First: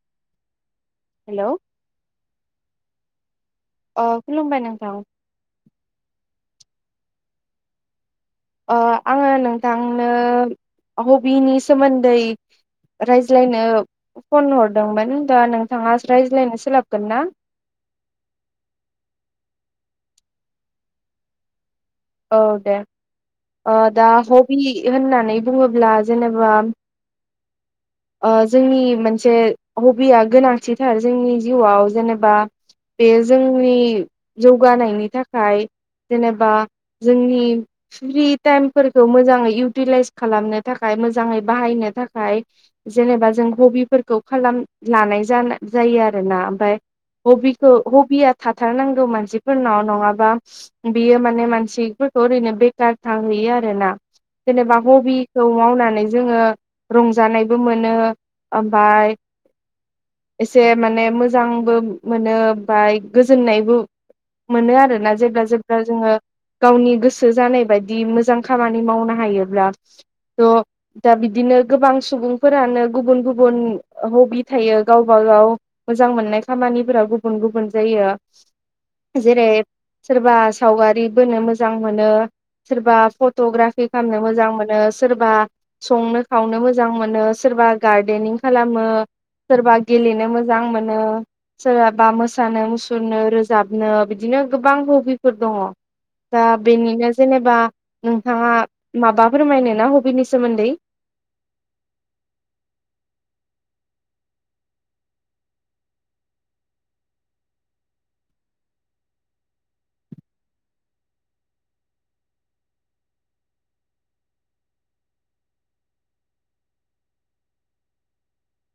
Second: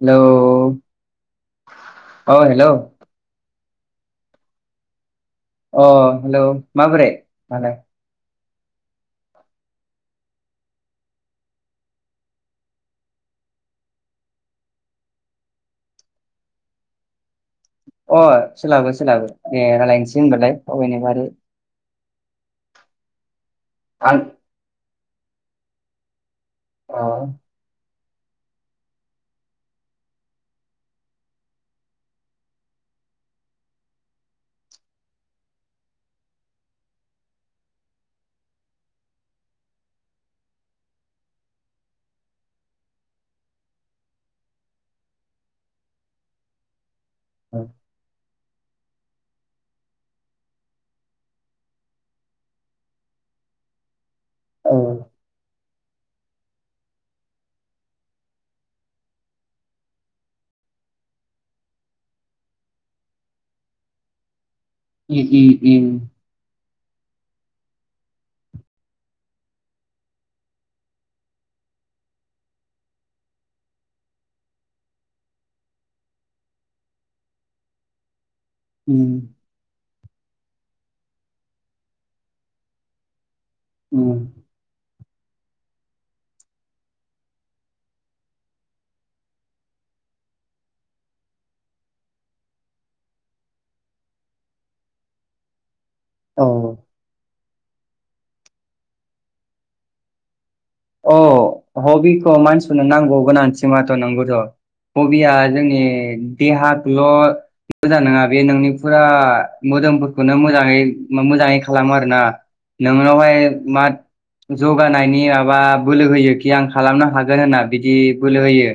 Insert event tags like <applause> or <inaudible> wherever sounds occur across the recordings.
Hello hello <inaudible> अ hello अ खुलुमबाय नोंथां। अ हेलौ माबोरै मालाय अ आङो नोंथांनो हबिनि सोमोन्दै रायज्लायनो फन हरदोंमोन दा नोंथाङा रायज्लायनो सोलाबगोन ना? अ सोलाबो सोलाबो दे रायलायनोसै होनबालाय अबनिबारै औ दे ओ दा आं हबि होननानै बुङोब्ला जेनेब बा अ ओ जोंनि मोनसे हबिया गोनांथिथार जोंनि जिउआव जेनेबा बे जोंनि जौगानायनि थाखाय जेनेबा जोंनि फ्रि टाइमफोरखौ मोजाङै इउटिलाइस खालामनो थाखाय मोजाङै बाहाय नो थाखाय जेनेबा जों हबिफोरखौ खालाम लानाय जानाय जायो आरोना। ओमफाय हबिखौ हबिया थाथारनांगौ मानसिफोरनाव नङाबा बियो माने मान सि फोरखौ ओरैनो बेखार थाहोयो आरोना। औ जेनेबा हबिखौ मावना नै जोङो रंजानायबो मोनो, ओमफाय एसे माने मोजांबो मोनो ओमफाय गोजोननायबो मोनो आरोना उम जेब्ला जेब्ला उम जोङो गावनि गोसो जानाय बायदि मोजां खामानि मावनो हायोब्ला थ' दा बिदिन नो गोबां सुबुंफोरानो गुबुन गुबुन हबि थायो गावब गाव मोजां मोननाय खामानिफोरा गुबुन गुबुन जायो। उम जेरै सोरबा सावगारि बोनो मोजां मोनो सोरबा फ ट'ग्राफि उम खामनो मोजां मोनो। सोरबा संनो खावनो मोजां मोनो, सोरबा गारदेनिं खालामो। सोरबा गेलेनो मोजां मोनो, सोरहाबा मोसानो मुसुरनो रोजाबनो बिदि नो गोबां हबिफोर दङ। दा औ बेनिनो जेनेबा नोंथाङा माबा फोरमायनो ना हबिनि सोमोन्दै? अ हबिखौ मानसिनो नांगौ गोनांथि माथ' नंगौथ' हबिया जोंनि देहाखौल' मोजां नङा बे नोंनि फुरा मोदोमफोरखौनो मोजाङै मोजाङै खालामो आरोना, नोंनावहाय मा जौगानायनि माबा बोलो होयोखि आं खालामनो हागोन होनना बिदि बोलो होयो।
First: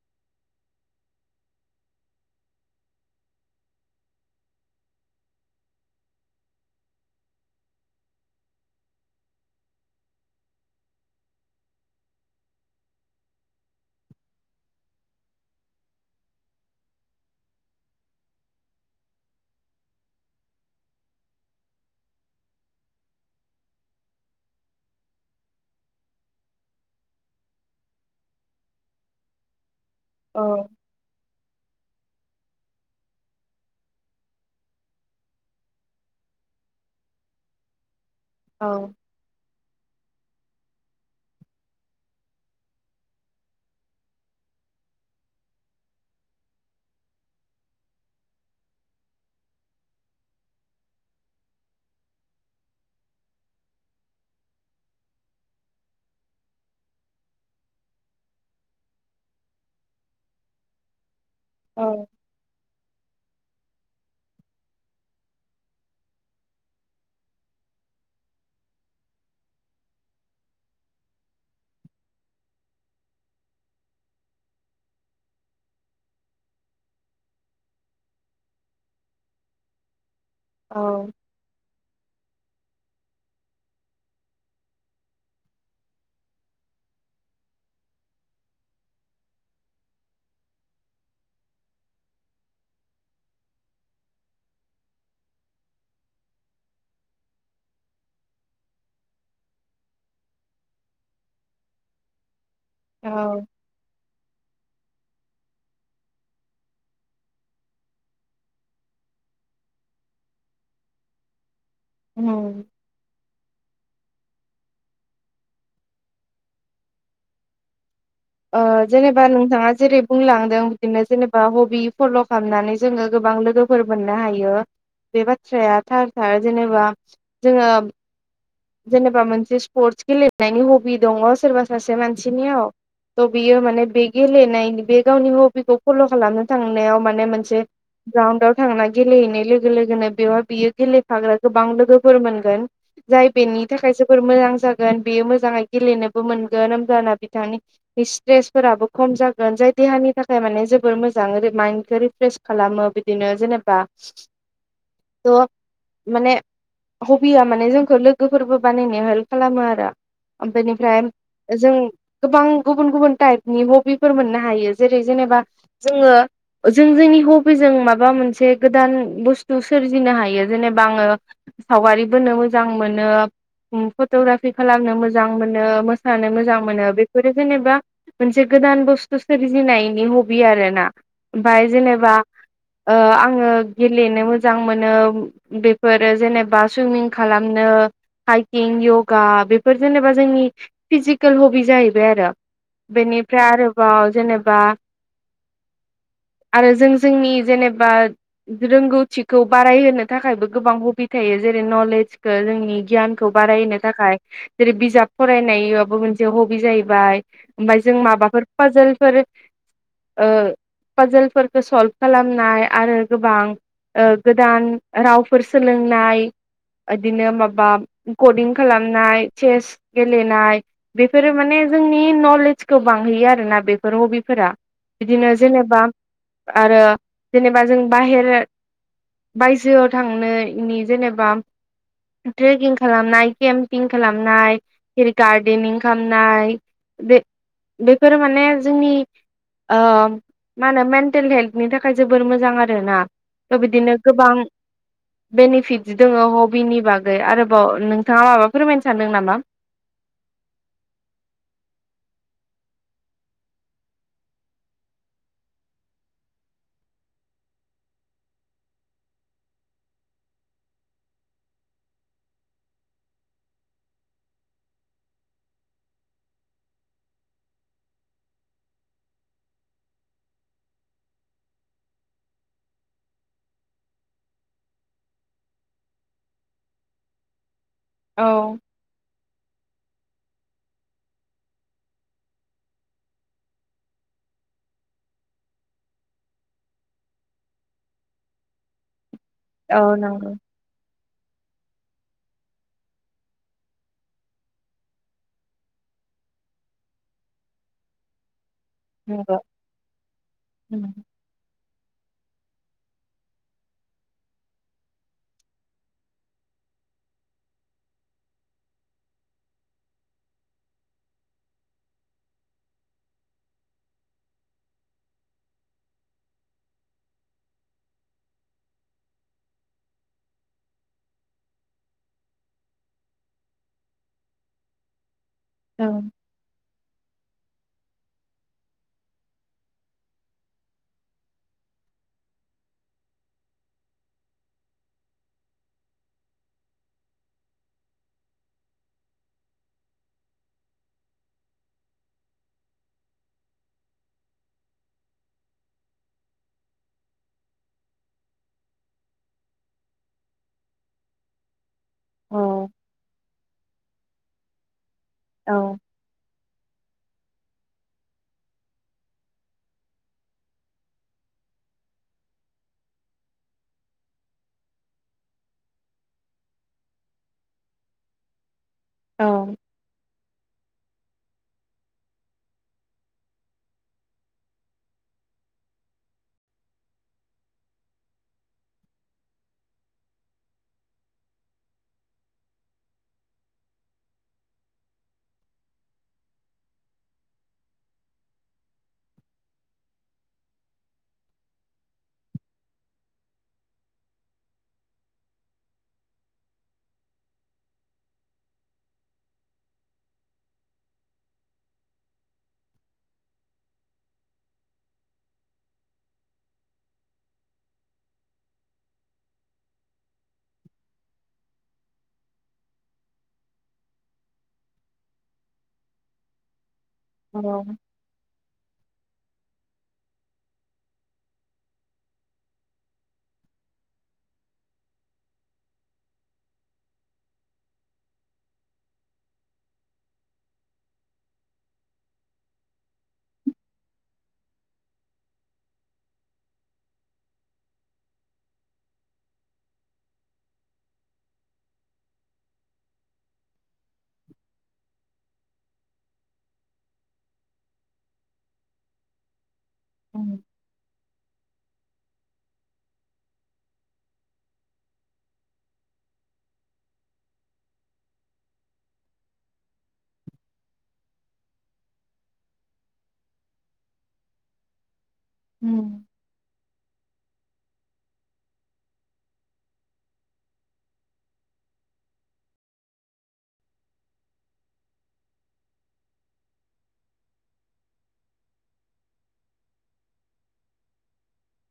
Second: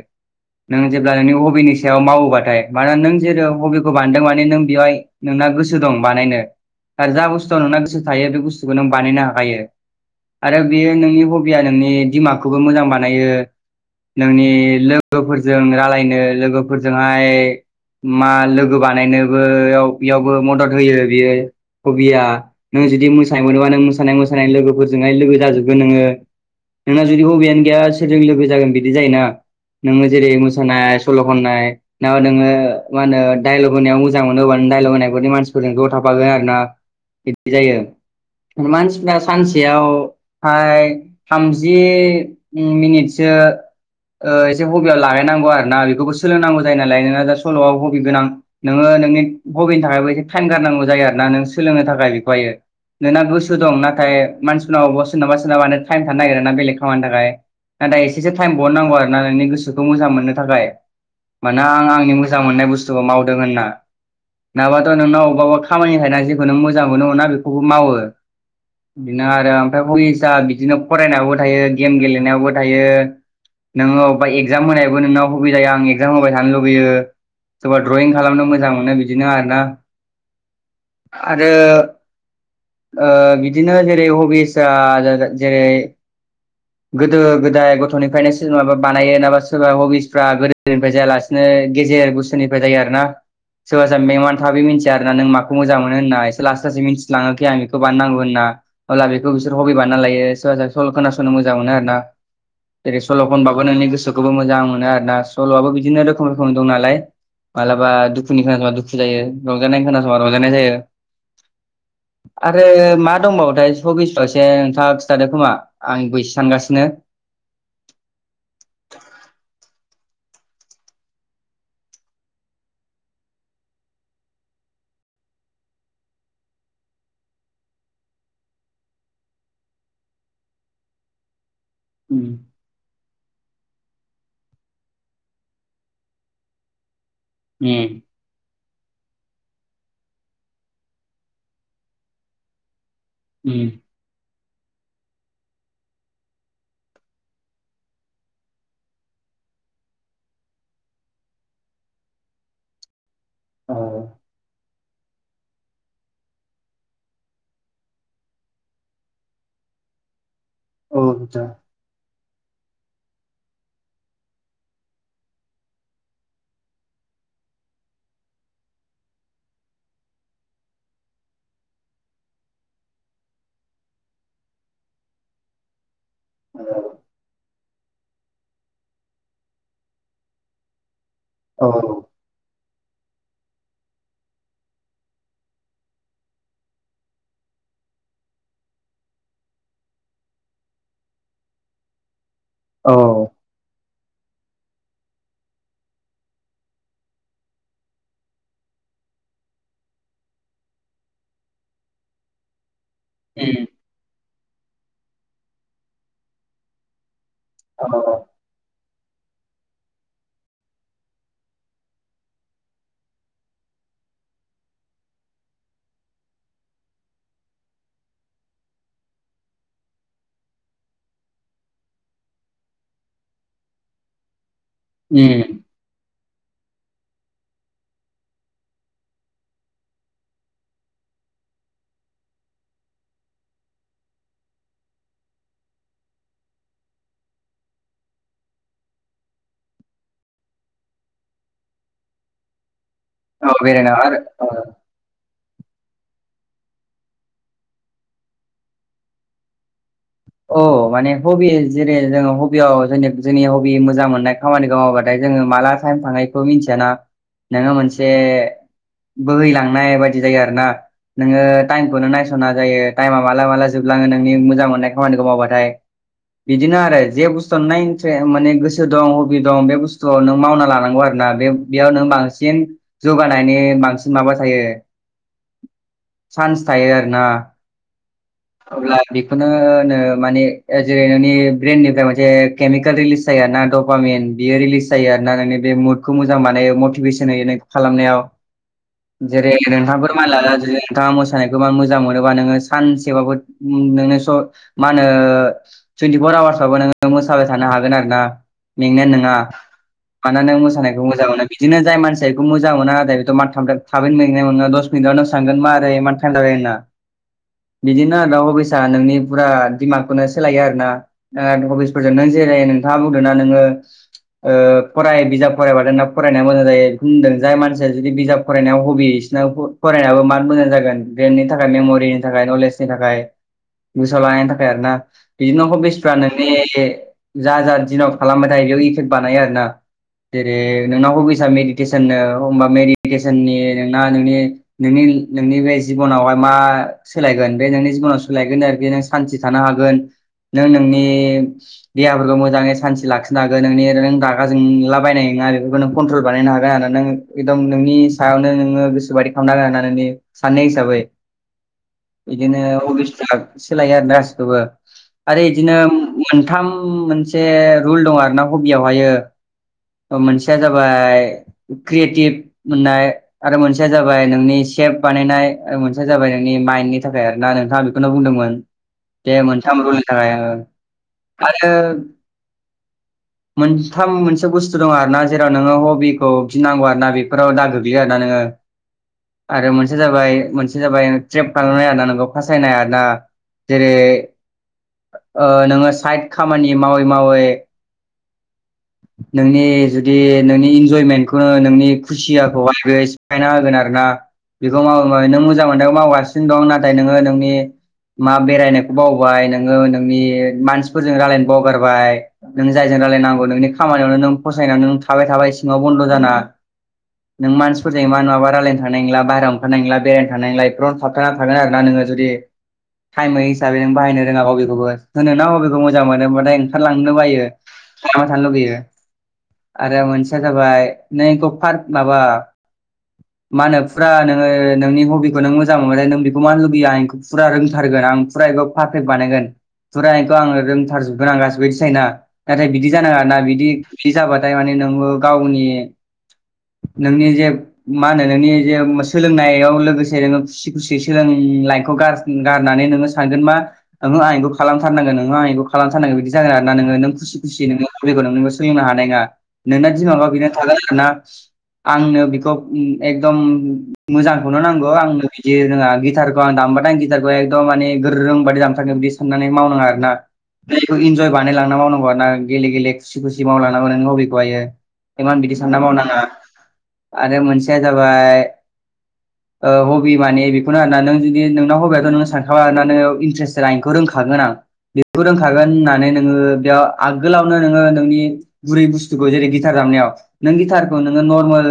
नों जेब्ला नोंनि हबिनि सायाव मावोबाथाय मानोना नों जेराव हबिखौ बान्दों माने नों बेवहाय नों ना गोसो दं बानायनो आरो जा बुस्थुआव नोंना गोसो थायो बे बुस्थुखौ नों बानायनो हाखायो। आरो बेयो नोंनि हबिया नोंनि दिमागखौबो मोजां बानायो, नोंनि लोगोफोरजों रालायनो लोगोफोरजोंहाय मा लोगो बानायनोबोयाव यावबो मदद होयो बियो हबिया नों जुदि मोसानाय मोनोबा नों मोसानाय -मोसानाय लोगोफोरजोंहाय लोगो जाजोबगोन नोङो नोंना जुदि हबियानो गैया सोरजों लोगो जागोन बिदि जायोना नोङो जेरै औ मोसानाय सल' खननाय। ना नोङो मा होनो डाइल'ग होनायाव मोजां मोनो हानो डाइल'ग होनायफोरनि मानसिफोरजों ज' थाफागोन आरो ना बिब्दि जायो औ मानसिफ्रा सानसेयाव हाय थामजि उम मिनिटसो ओ एसे हबियाव लागायनांगौ आरो ना बेखौबो सोलोंनांगौ जायो नालाय नोंङो दा सल'आव हबि गोनां नोङो। ओनोंनि हबिनि थाखायबो एसे टाइम गारनांगौ जायो आरोना नों सोलोंनो थाखाय बेखौहायो नोंना गोसो दं नाथाय मानसिफोरनाव अबावबा सोरनाबा -सोरनाबानो टाइम थानो नागिरा ना बेलेग खामानि थाखाय नाथाय एसेसो टाइम बहरनांगौ आरो नोंनि गोसोखौ मोजां मोननो थाखाय मोना आं आंनि औ मोजां मोननाय बुस्थुखौ मावदों होनना नङाबाथ' नोंनाव अबेबाबेबा खामानि थाखायना जेखौ नों मोजां मोनो मोना बेखौबो मावो बिदिनो आरो ओमफ्राय हबिसआ बिदिनो फरायनायावबो थायो गेम गेलेनायावबो थायो। नोङो अबबा एगजाम होनायबो नोंनाव हबि जायो आं एगजाम होबाय थानो लुुबैयो। सोरबा द्रयिं खालामनो मोजां मोनो बिदिनो आरो ना आरो ओ बिदिनो जेरै हबिस आ जे -जेरै गोदो -गोदाय गथ'निफ्रायनो सोर माबा बानायो नाबा सोरबा हबिसफ्रा गोदोनिफ्राय जायालासिनो नो गेजेर गुसुनिफ्राय जायो आरोना सोरबा सोरब मेंमान थाबै मिथिया आरोना नों मा मोजां मोनो होनना एसे लासै लासै मिथिलाङाखै आं बेखौ बाननांगौ होनना अब्ला बेखौ बिसोर हबि बानायनानै लायो सोरबा -सोरबा सल' खोनासंनो मोजां मोनो आरोना जेरै सल' औ खनबाबो नोंनि गोसोखौबो मोजां ना आरोना सल'आबो बिदिनो रोखोम -रोखोम दं नालाय। मालाबा दुखुनि खोनासंबा दुखु जायो रंजानाय खोनासंबा रंजानाय जायो। उम आरो मा दंबावोथाय सब्बिसबासे नोंथांआ। जादो खोमा आं बैसो सानगासिनो ओ जेनेबा नोंथाङा जेरै बुंलांदों बिदिनो जेनेबा हबि फल' खालामनानै जोङो गोबां लोगोफोर मोननो हायो। बे बाथ्राया थार -थार जेनेबा जोङो। जेनेबा मोनसे स्पर्टस गेलेनायनि हबि दङ सोरबा सासे उम मानसिनियाव। थ' बियो माने बे गेलेनायनि बे गावनि हबिखौ फल' खालामनो थांनायाव मा। बे मोनसे उम ग्राउन्दार थांना गेलेहैनाय लोगो -लोगोनो बेव बियो गेलेफाग्रा गोबां लोगोफोर मोनगोन जाय बेनि उम थाखाय जोबोर मोजां जागोन बेयो मोजाड़ै गेलेनोबो मोनगोन ओमबाना बिथांनि स्ट्रेस फोराबो खम जागोन जाय देहानि थाखाय माने जोबोर मोजां माइन्दखो रिफ्रेस खालामो बिदिनो जेनेबा औ ओ माने हबिया माने जोंखौ लोगो गोफोरबो बानायनायाव हेल्प खालामो आरो ओमफाय -निफ्राय औ बिदा जों गोबां गुबुन -गुबुन टाइपनि हबि मोननो हायो जेरै जेनेबा जोङो जों जोंनि हबि जों माबा मोनसे गोदान बुस्थु सोरजिनो हायो जेनेबा आङो सावगारि बोनो मोजां मोनो फट'ग्राफि खालामनो मोजां मोनो मोसानो मोजां मोनो बेफोर जेनेबा मोनसे गोदान बुस्थु सोरजिनायनि हबि आरो ना औ ओमफ्राय जेनेबा आङो गेलेनो मोजां मोनो बेफोरो जेनेबा सुइमिं खालामनो हाइकिं यगा बेफोर जेनेबा जोंनि फिजिकेल हबि जाहैबाय आरो बेनिफ्राय आरोबाव जेनेबा आरो जों जोंनि जेनेबा रोंगौथिखौ बारायहोनो थाखायबो गोबां हबि थायो जेरै नलेजखौ जोंनि गियानखौ उम बारायहो थाखाय जेरै बिजाब फरायनायाबो मोनसे हबि जाहैबाय ओमफफ्राय औ जों माबाफोर फाजोलफोर ओ पजलफोरखौ सल्भ खालामनाय आरो गोबां ओ गोदान रावफोर सोलोंनाय बिदिनो माबा रेकर्डथिं खालामनाय चेस गेलेनाय बेफोरो माने जोंनि नलेजखौबो बांहैयो आरोना बेफोर हबिफोरा बिदिनो उम जेनेबा आरो जेनेबा जों बाहेर बायजोआव थांनायनि जेनेबा ट्रेकिं खालामनाय केम्पिं खालामनाय फेर गार्देनिं खालामनाय बे बेफोरो माने जोंनि ओ मा होनो मेन्टेल हेल्थनि थाखाय जोबोर मोजां आरो ना औ थ' बेरायना बिदिनो गोबां आरो बेनिफिट दङो हबिनि बागै आरोबाव नोंथाङा माबा फोरमायनो सानदों नामा औ माने हबि जेरै जोङो हबियाव जों जोंनि हबि मोजां मोननाय खामानिखौ मावबाथायों जोङो माला टाइम थांनायखौ मिथियाना नोङो मोनसे बोहैलांनाय बायदि जायो आरो ना नोङो टाइमखौनो नायस'ना जायो टाइमा माला माला जोबलाङो नोंनि मोजां मोननायखौ खामानिखौ मावबाथाय बिदिनो आरो जे बुस्थुआ नाय माने गोसो दं हबि दं बे बुस्थुखौ नों मावना लानांगौ आरोख बे बेयाव नों बांसिन जौगानायनि बांसिन माबा थायो <inaudible> सान्स थायो आरो ना औ अब्ला बेखौनो माने जेरै नोंनि ब्रइेननिफ्राय मोनसे केमिकेल रिलिस जायााना टामिन बियो रिलिज जायो आरोना नोंनि बे मुदखौ मोजां मानायो मटिभेसन होयो खालामनायाव <inaudible> जेरै औ नोंथांफोर नंगौ माला नोंथाङा खौ मोजां मोनोबा नोङो सानसेबाबो नोंनो स मा होनो टुउइन्टिफर आवार्स बाबो नोङो मोसाबाय थानो हागोन आरो ना मेंनाया नोङा नंगौ मानोना मोसानायखौ मोजां मोनो बिदिनो जाय मानसि <unintelligible> खौ मोजां मोना आदा बेथ' मानथाम <unintelligible> थाबैनो मेंनाय मोनोना दस मिनिटआवनो सानगोन मा आरै एमान थाइम जाबाय होनना बिदिनो आरो दा हबिसा नोंनि फुरा दिमागखौनो सोलायो आरो ना ओ हबिसफोरजों नों जेरै नोंथाङा बुंदों ना नोङो ओ फराय बिजाब फरायबाथाय नोंना फरायनाया मोजां जायो बुंदों जाय मानसिया जुदि बिजाब फरायनायाव हबि बिसिनाव फरायनाबो मार मोजां जागोन ब्रेननि थाखाय मेम'रिनि थाखाय नलेजनि थाखाय <inaudible> गोसोआव लानायनि थाखाय आरो ना बिदिनो औ हबिसफ्रा नोंनि जा-जा दिनाव खालामबाय थायो इयाव इफेक्ट बानायो आरो ना जेरै नोंना हबिसा मेडिटेसोननो हमबा मेडिटेसननि नोंना नोंनि-नोंनि <unintelligible> नोंनि बे जिबनावहाय मा सोलायगोन बे नोंनि जिबनाव सोलायगोन आरो बिदिनो सान्थि थानो हागोन नों नोंनि देहाफोरखौ मोजाङै सान्थि लाखिनो हागोन नोंनि नों रागा जोंलाबायनाय ना बेफोरखौ नों कन्ट्रल बानायनो हागोन आरो नों एकदम नोंनि सायावनो नोङो गोसो बादि खामनो हागोन आरना नोंनि साननाय हिसाबै <inaudible> बिदिनो हबिस फ्रा सोलायो आरो <unintelligible> खोबो आरो औ इदिनो मोनथाम मोनसे रुल दं आरो ना हबियावहायो ओमोनसेया जाबाय क्रियेटिभ मोननाय आरो मोनसेया जाबाय नोंनि सेप बानायनाय मोनसेया जाबाय नोंनि माइन्दनि थाखाय आरो ना नोंथाङा बेखौनो बुंदोंमोन दे मोनथाम रुलनि थाखाय ओ आरो <inaudible> मोनथाम मोनसे बुस्थु दं आरोना जेराव नोङो हबिखौ गिनांगौ आरोना बेफोराव दा गोग्लैयो आरोना नोङो आरो मोनसे जाबाय मोनसे जाबाय ट्रेप खालामनाय आदा नों खासायनाय आदा जेरै नोंङो साइड खामानि मावै मावै <unintelligible> नोंनि जुदि नोंनि इन्जयमेन्टखौ नोंनि खुसियाखौहाय सिफायना होगोन आरो ना बेखौ माव म नों मोजां मोन्नायखौ मावगासिनो दं नाथाय नोंङो नोंनि मा बेरायनायखौ बावबाय नोंङो नोंनि मानसिफोरजों रायलायनो बावगारबाय नों जायजों राय जे नागौ नोंनि खामानियावनो नों फसायनानै नों थाबाय थाबाय सिङाव बन्द' जाना नों मानसिफोरजोंयो इमान माबा रायलायनो थांनाय नंला बाहेराव ओंखारनाय नंला बेरायनो थांनाय नंला इफोरावनो थाबथाना थागोन आरोना नोंङो दा जुदि टाइमै हिसाबै बाहायनो रोङा बबेखौबो होनोना बबेखौ मोजां मोनोबाथाय ओंखारलांनो बायो औ थाबा थानो लुुबैयो आरो मोनसेया जाबाय नै ग पार्क माबा मा होनो फुरा नोंङो नोंनि हबिखौ नों मोजां मोनो नों बेखौ मानो लुबैया आंखौ फुरा रों बुथारगोन आं फुरा एखौ पारफेक्ट बानायगोन फुरा एखौ आङो रोंथारजोबगोन आं गासिबो इदि सायोना नाथाय बिदि जानाङाना बिदि बिदि जाबाथाय माने नोंङो गावनि नोंनि जे मा होनो नोंनि जे सोलोंनायाव लोगोसे नोङो खुसि खुसियै सोलों लाइख' <unintelligible> गारनानै नोङो सानगोन मा ओंहो आं इखौ खालामथारनांगोन ओंहो आं इखौ खालामथारनांगोन बिदि जागोन आर ना नोङो नों खुसिखौ खौ सोलोंनो हानाय नङा नोंना दिमागा बेनो थागोन आरोना आंनो बेखौ एकदम मोजांखौनो नांगौ आंनो बिदि रोंङा गिटारखौ आं दामबाथाय आं गि गितारखौ एकदम माने गोरों बायदि जामथारो बिदि साननानै मावनाङा आरो ना बेखौ इन्जय बानायलांना मावनांगौ आरो ना गेले गेले खुसि खुसि मावलांना मावनांगौ बेेखौहायो इमान बिदि सानना मावनाङा आरो मोनसेया जाबाय हबि माने बेखौनो आरोना नों जुदि नोंनाव हबि गोन नोंङो सानखा आरोना नोंङो इन्टारेस्ट आं इखौ रोंखागोन आं बेखौ रोंखागोन होननानै नोंङो बेयाव आगोलावनो नोंङो नोंनि बुरै बुस्थुखौ जेरै गिटार दाम नों गिटारखौ नोंङो नर्मेल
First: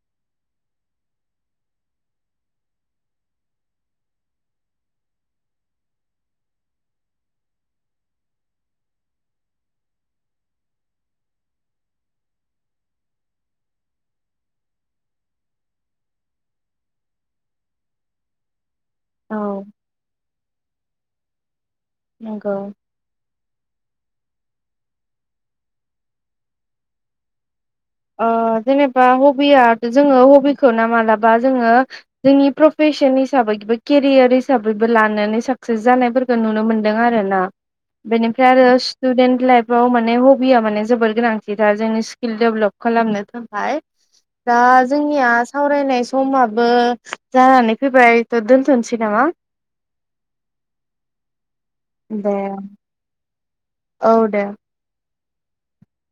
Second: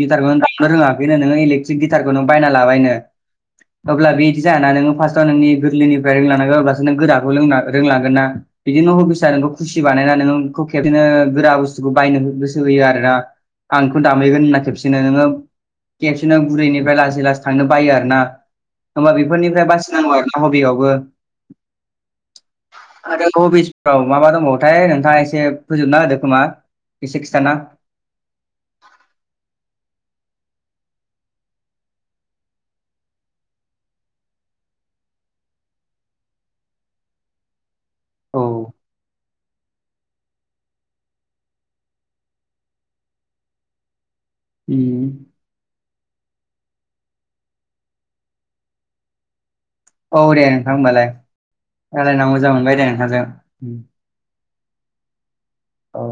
गिटारखौ दनो रोङाखैनो नोङो इलेक्ट्रिक गिटारखौ नोङो बायना लाबाय <unintelligible> अब्ला बि जायाना नोङो फ्टआव नोंनि गोरलैनिफ्राय रोंलांनांगोन अब्लासो नों गोराखौ रोंलांगोन ना बिदिनो अफिसा खुसि बानायनानै नों खेबसेनो गोरा बुस्थुखौ बायनो गोसो होयो आरो ना आंखौ दामहैगोन होनना खेबसेनो नोंङो खेबसेनो बुरैनिफ्राय लासै लासै थांनो बायो आरो ना फोरनिफ्राय औ बासिनांगौ आरो ना हबियावबो नंगौ आरो अ बिस औ माबा दंबावोथाय नोंथाङा एसे फोजोबना होदो खोमा एसे खिथाना ओ जेनेबा हबिया जोंङो हबिखौ ना मालाबा जोंङो जोंनि प्रफेस सन हिसाबै केरियार हिसाबैबो लानानै साकसेस जानायफोरखौ नुनो मोनदों आरो ना औ बेनिफ्राय आरो स्टुडेन्ट लाइफआव माने हबिया माने जोबोर गोनांथिथार जोंनि स्किल डेभलप खालामनो थाखाय दा उम जोंनिया सावरायनाय समाब बो जानानै फैबाय थ दोनथनोसै नामा। औ दे नोंथां होनबालाय रायलायना दे मोजां मोनबाय दे नोंथांजों। औ दे। औ।